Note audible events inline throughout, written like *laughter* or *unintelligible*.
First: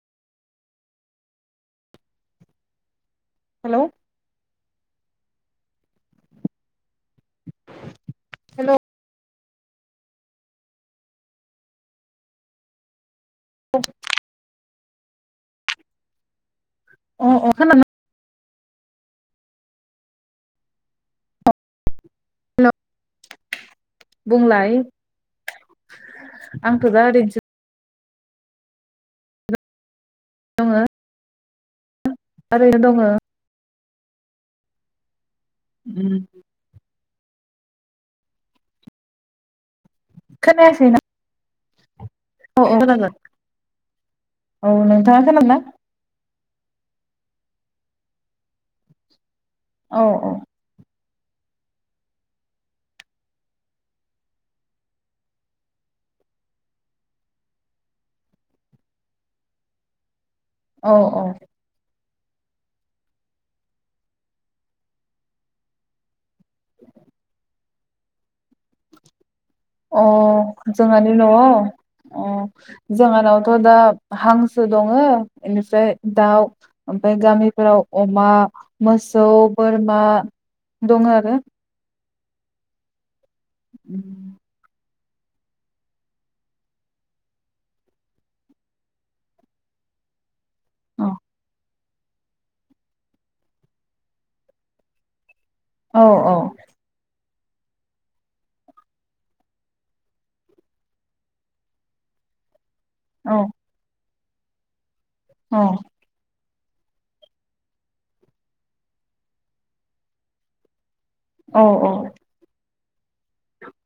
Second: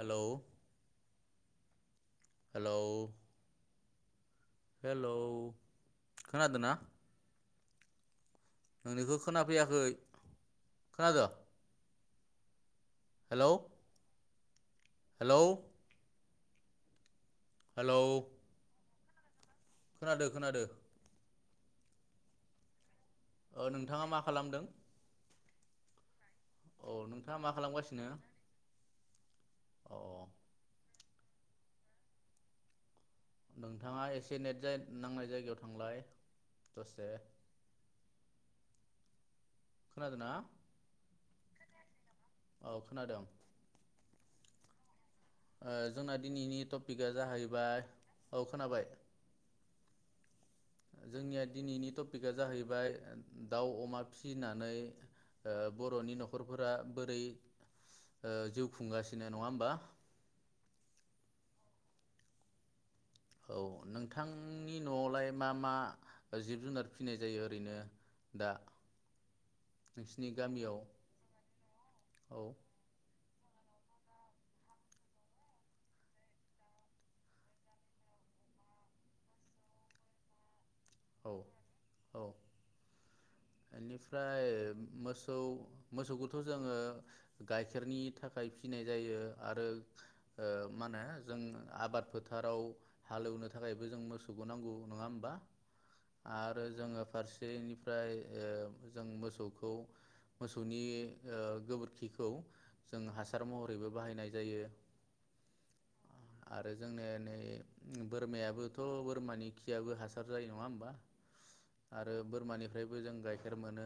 Hello hello hello hello खोनादों ना नोंनिखो खोनाफैयाखै खोनादो हेलौ हेलौ अ अ खोनादों हेलौ खोनादो खोनादो हेल' ओ नोंथाङा मा खालामदों? आंथ' दा नोंथाङा ओरैनोसो मा नो खालामगासिनो औ दङो ओरैनो दङ। नोंथाङा एसे नेट जा नांनाय जाय गायाव थांलाय दसे खोनादोंना? खोनायाखैना औ खोनादों। औ नोंथाङा खोनादोंना ओ जोंना दिनैनि टपिकआ जाहैबाय औ खोनाबाय। औ औ। जोंनिया दिनैनि टपिकआ जाहैबाय दाउ अमा फिसिनानै ओ बर'नि न'खरफोरा बोरै ओ जिउ खुंगासिनो नङा होमबा *inaudible* औ औ। औ नोंथांनि न'आवलाय मा मा? जिब जुनार फिसिनाय जायो ओरैनो। दा। अ नोंसिनि गामियाव जोंहानि न'आव अ औ जोंहानाव थ' दा हांसो दङ बेनिफ्राय दाउ ओमफ्राय गामिफोराव अमा मोसौ बोरमा। दङ औ आरो। औ *inaudible* बेनिफ्राय *inaudible* मोसौ मोसौखौथ जोङो गाइखेरनि थाखाय फिनाय जायो आरो। ओ मा होनो औ जों आबाद फोथाराव हालेवनो थाखायबो जों मोसौखौ नांगौ नङा होमबा औ आरो जोङो फारसे बेनिफ्राय ओ जों मोसौखौ मोसौनि ओ गोबोरखिखौ जों औ हासार महरैबो बाहायनाय जायो। औ। आरो जोंनि नै बोरमायाबोथ बोरमानि खियाबो हासार जायो नङा होमबा? औ आरो बोरमानिफ्राय जों गाइखेर मोनो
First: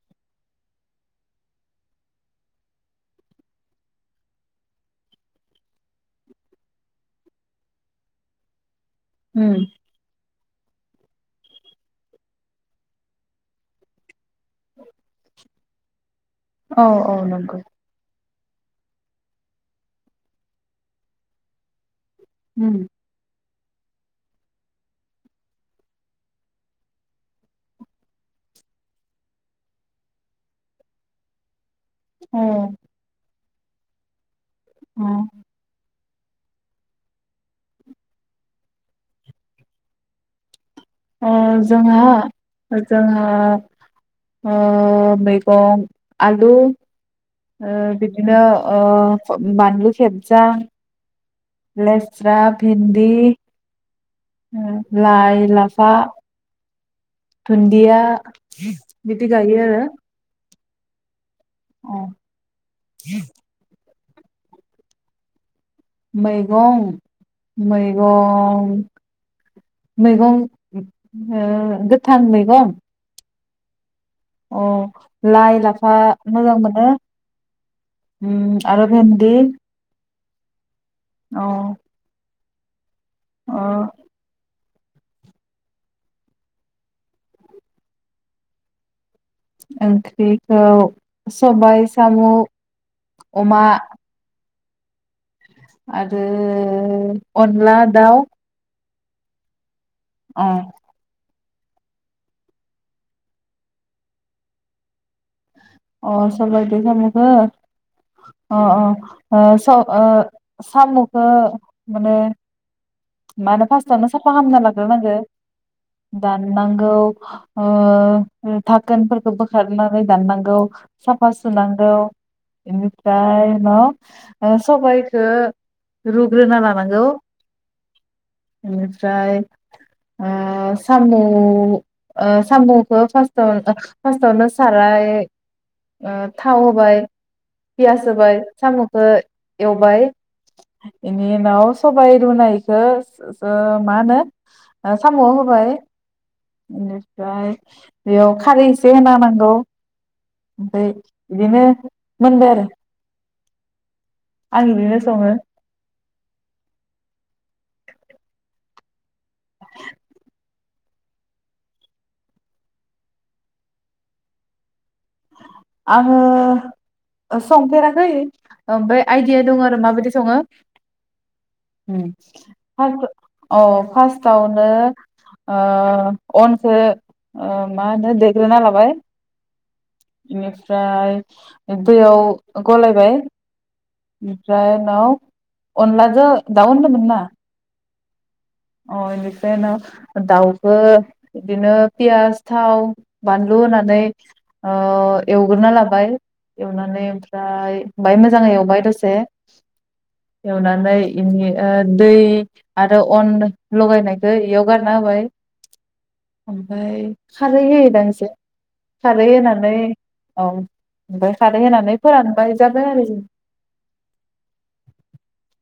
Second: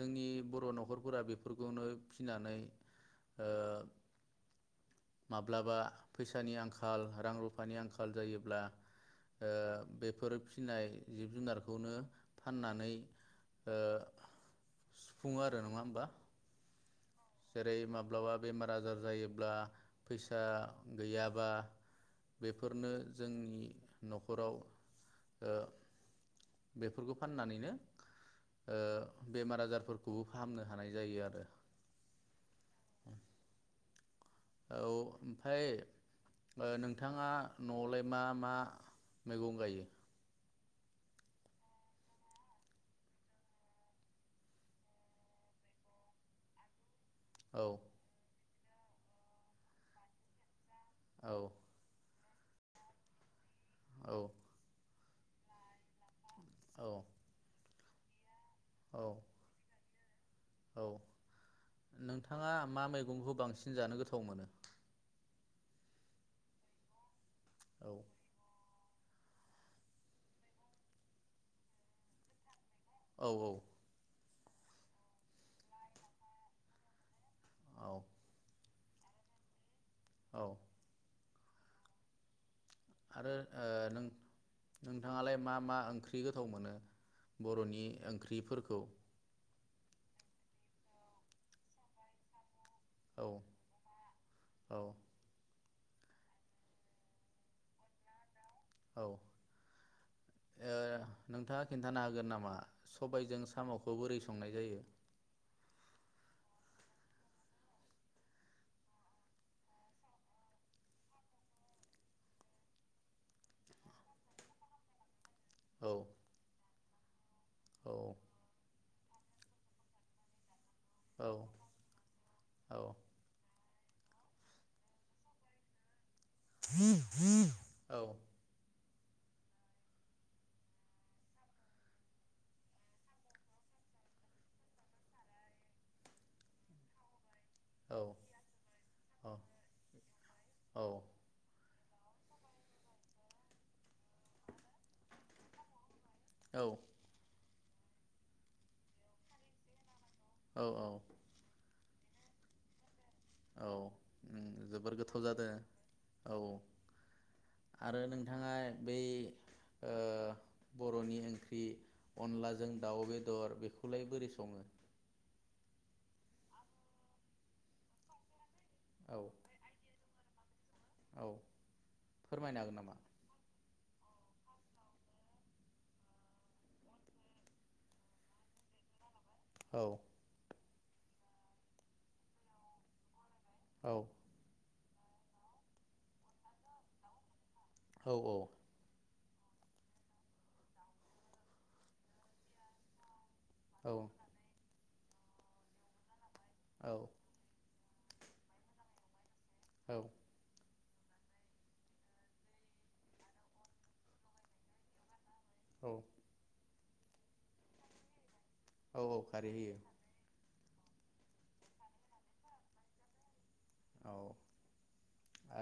जोंनि बर नखरफोरा बेफोरखौनो फिनानै ओ माब्लाबा फैसानि आंखाल रां रुफानि आंखाल जायोब्ला ओ बेफोर नाथाय जिब जुनारखौनो फाननानै ओ *inaudible* सुफुङो आरो नाङा होमबा? औ औ नंगौ। जेरै माब्लाबा बेमार आजार जायोब्ला फैसा गैयाबा बेफोरनो जोंनि नखराव ओ बेफोरखौ फाननानैनो ओ बेमार आजारफोरखौबो फाहामनो हानाय जायो आरो। औ। औ ओमफ्राय ओ नोंथाङा नआवलाय मा मा मैगं गायो। ओ जोंहा जोंहा ओ मैगं आलु। औ ओ बिदिनो ओ बानलु खेबजां। औ लेस। स्रा भिन्दि। औ ओ लाइ लाफा। औ। दुणडिया। औ बिदि गायो आरो। औ अ नोंथाङा मा मैगंखौ बांसिन जानो गोथाव थाव मोनो? मैगं। औ मैगं। मैगं ओ गोथां मैगं। औ औ। अ लाइ लाफा मोजां मोनो। औ उम। आरो भेनदि। औ। औ। आरो ओ नों नोंथाङालाय मा मा ओंख्रि गोथाव मोनो बर'नि ओंख्रिफोरखौ? ओंख्रिखौ सबाइ साम'। औ अमा। औ। आरो अनला दाउ। औ। औ। नोंथाङा खिन्थानो होगोन नामा सबाइजों साम'खौ बोरै संनाय जायो? अ सबाइदो साम'खो अ अ ओ स ओ साम'खो माने मा होनो फास्टावनो साफा खालामना लाग्रोनांगो। औ दाननां गौ। ओ औ *unintelligible* खोनफोरखौ बोखारनानै दाननांगौ। औ साफा सुनांगौ औ बेनिफ्राय उनाव ओ सबाइखो रुग्रोना लानांगौ। औ इनिफ्राय ओ साम' ओ साम'खो फास्टाव ओ फास्टावनो साराय ओ थाव होबाय। पियास होबाय साम'खो औ एवबाय इनिउनाव सबाइ रुनाय खो *unintelligible* मा होनो ओ साम'वाव होबाय। औ इनिफ्राय बेयाव खारै एसे होना होनांगौ। औ ओमफाय औ इदिनो मोनबाय आरो। औ उम आं जोबोर बिदिनो गोथाव सङो जादो औ औ। आरो नोंथाङा बै ओ बर'नि ओंख्रि अनलाजों दाउ बेदर बेखौलाय बोरै सङो? आङो संफेराखै। ओमफ्राय औ आइडिया दं आरो माबायदि सङो औ उम फोरमायनो हागोन *inaudible* नामा अ फार्स्टावनो आ अनखौ ओ मा होनो देग्रोना लाबाय। औ बेनिफ्राय दैयाव गलायबाय औ ओमफ्राय औ अनला जो दाव होनदोंमोनना? औ औ बेनिफ्राय नाव दाउखो बिदिनो पियास थाव बानलु होननानै ओ एवगोरना लाबाय एवनानै ओमफ्राय बाय मोजां एवबाय दसे औ एवना नै इनि दै आरो अन लगायनायखौ एयाव गारना होबाय औ ओमफ्राय खारै होयोदां एसे औ औ खारै खारि होनानै होयो। औ ओमफ्राय खारै होनानै फोरानबाय जाबाय आरो औ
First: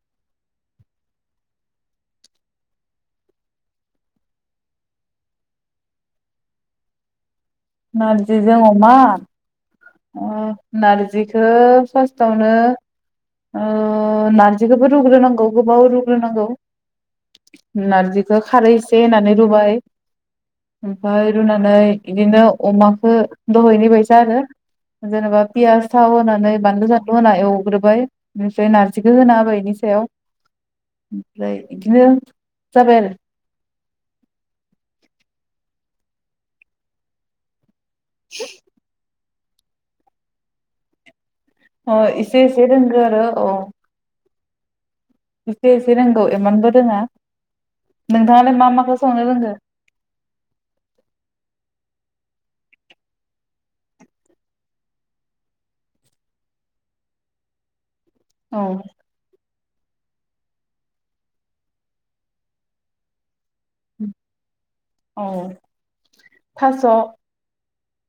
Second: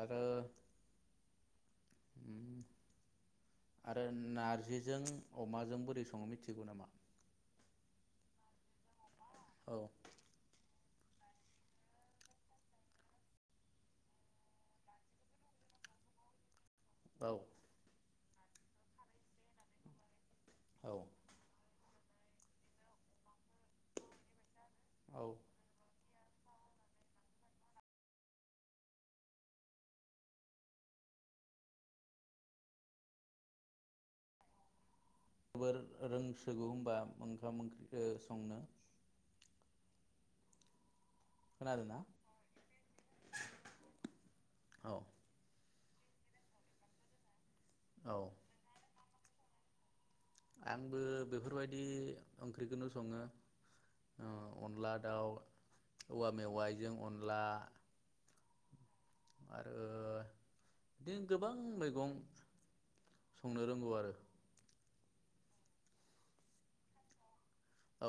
आरो आरो नारजिजों अमाजों बोरै सङो मिथिगौ नामा? नारजिजों अमा? औ उम नार्जिखौ फार्स्टआवनो ओ नार्जिखौबो रुग्रोनांगौ गोबाव रुग्रोनांगौ। औ नारजि जो खारै एसे होननानै रुबाय औ ओमफाय रुनानै बिदिनो अमाखो दहैनि बायसा आरो औ जेनबा पियास थाव होनानै बानलु सानलु होना एवग्रोबाय बेनिफ्राय नारजिखौ होना होबाय बेनि सायाव ओमफ्राय इदिनो जाबाय आरो जोबोर रोंसोगौ होनबा ओंखाम ओंख्रि संनो। अ खोनादोंना एसे एसे रोंगो आरो औ। औ एसे एसे रोंगौ एमानबो रोङा। औ नोंथाङालाय मा मा संनो रोंगो। आंबो बेफोरबायदि ओंख्रिखौनो सङो ओ अनला दाउ, औवा मेवाइजों अनला। औ आरो बिदिनो गोबां मैगं संनो रोंगौ आरो। औ थास'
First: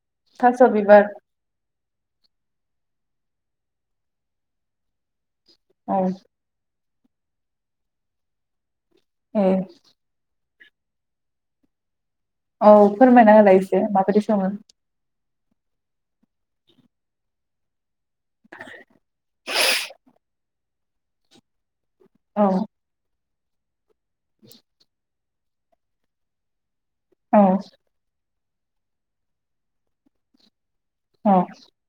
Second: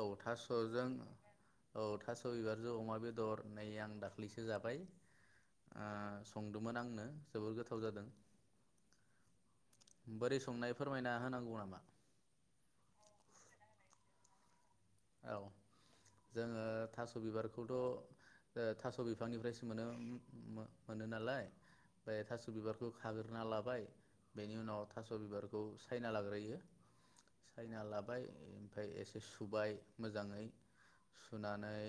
औ थास' थास'जों बिबार औ थास' बिबारजों अमा बेदर नै आं दाख्लैसो जाबाय। ओ औ संदोमोन आंनो। जोबोर गोथाव जादों। ए बोरै संनाय? फोरमायना होनांगौ नामा? औ फोरमायना होलाय एसे माबायदि सङो? औ जोङो थास' बिबारखौथ' ओ थास' बिफांनिफ्रायसो मोनो। मो-मोनो नालाय। बाय थास' औ बिबारखौ खाग्रो ना लाबाय बेनि उनाव थास' बिबारखौ सायना लाग्रोयो। नोंथाङा सायना लाबाय ओमफाय एसे सुबाय मोजाङै सुनानै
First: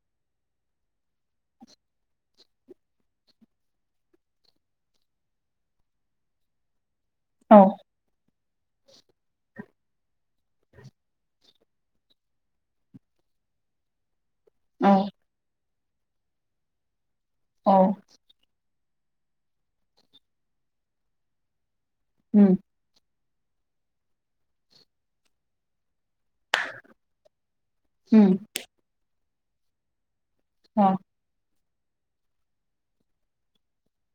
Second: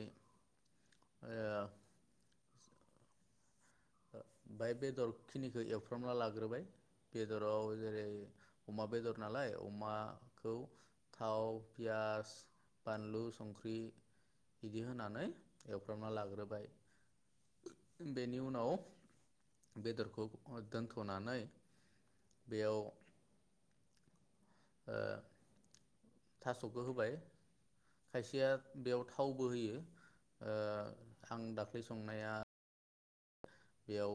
ओ बाय बेदरखिनिखौ एवफ्रामना लाग्रोबाय। बेदराव जेरै अमा बेदर नालाय अमाखौ थाव, पियास, बानलु, संख्रि बिदि होनानै एवफ्रामना लाग्रोबाय। बेनि उनाव बेदरखौ दोनथ'नानै बेयाव ओ थास'खौ होबाय। खायसेया बेयाव था थावबो होयो। औ। आं दाख्लै संनाया बेयाव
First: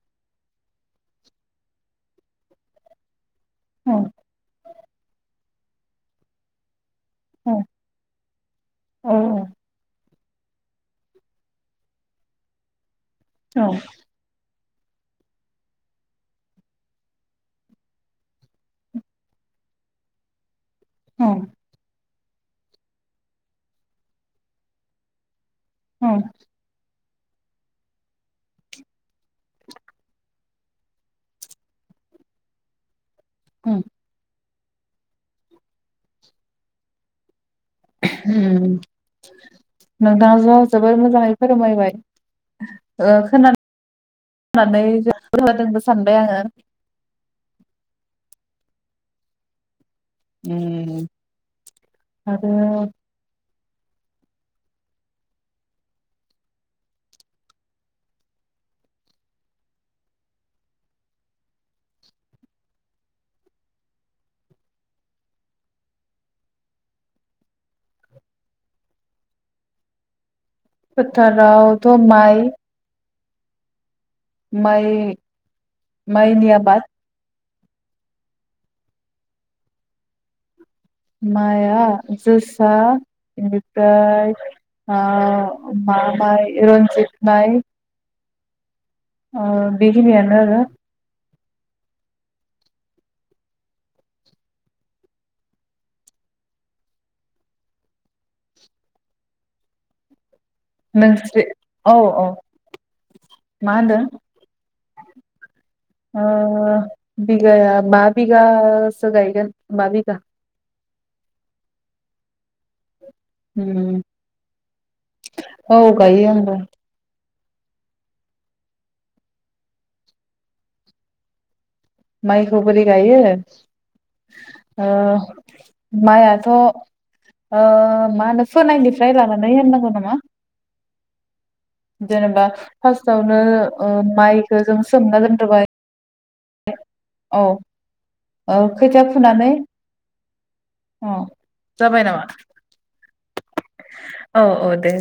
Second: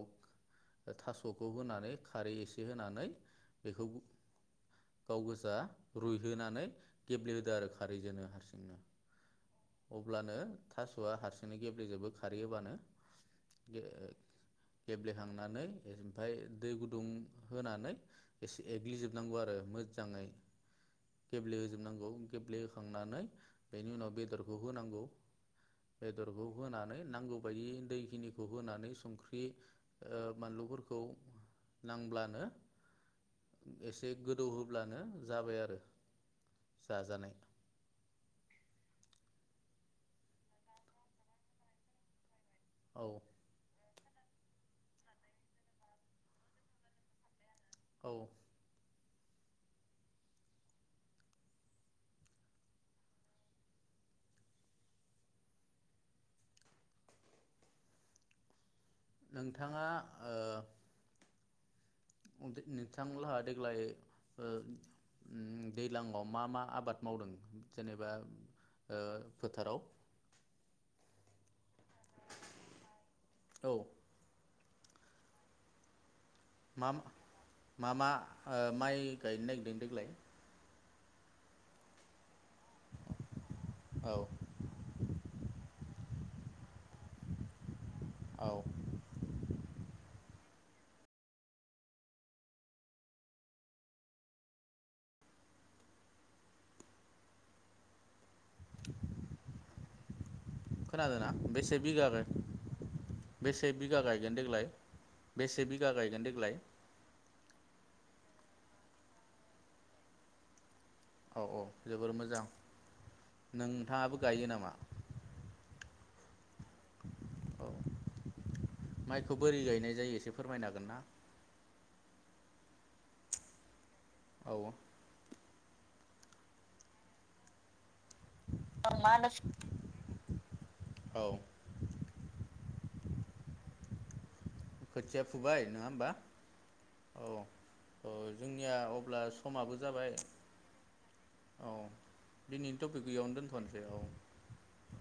थास'खौ होनानै खारै एसे होनानै बेखौ गाव गोजा रुइहोनानै गेब्लेहोदो आरो खारैजोनो हारसिंनो अब अब्लानो थास'आ हारसिंनो गेब्लेजोबो खारैहोबानो। *unintelligible* गेब्लेखांनानै ओमफ्राय दै गुदुं होनानै एसे एग्लिजोबनांगौ आरो मोजाङै। गेब्ले होजोबनांगौ। गेब्लेहोखांनानै बेनि उनाव बेदरखौ होनांगौ। बेदरखौ होनानै नांगौ बायदि दैखिनिखौ होनानै संख्रि ओ बानलुफोरखौ नांब्लानो एसे गो गोदौ होब्लानो जाबाय आरो जाजानाय। *unintelligible* नोंथाङाथ' जबोर मोजाङै फोरमायबाय। औ ओ खोनानो *unintelligible* सानबाय आङो। *inaudible* उ आरो नोंथाङा ओ नोंथांलाहा देग्लाय ओ दैज्लाङाव मा मा आबाद मावदों जेनेबा ओ फोथाराव? फोथाराव थ माइ औ माइ माइ नि आबाद मा मा मा ओ माइ गायनो नागिरदों देग्लाय? माया जोसा *unintelligible* औ बेनिफ्राय आ *unintelligible* फाय रन्जित माइ औ आ बेखिनि आनो‌ आरो खोनादोंना नोंस्रि बेसे औ बिगा औ बेसे मा बिगा होनदों गायगोन देग्लाय बेसे बिगा ओ गायगोन देग्लाय बिगाया बा बिगासो गायगोन बा बिगा औ औ जोबोर मोजां उम नोंथाङाबो गायो नामा? औ गायो आंबो औ माइखौ बोरै गायनाय जायो एसे फोरमायनो हांगोन ना? माइखौ बोरै गायो औ ओ माइआथ' ओ मा होनो फोनायनिफ्राय लानानै होननांगौ नामा औ जेनेबा फार्स्टावनो ओ माइ खोथिया फुबाय नङा होमबा औ औ औ ओ जोंनिया खोथिया अब्ला फुनानै समाबो जाबाय अ औ जाबाय नामा दिनैनि टपिक एयावनो दोनथ'नोसै औ औ दे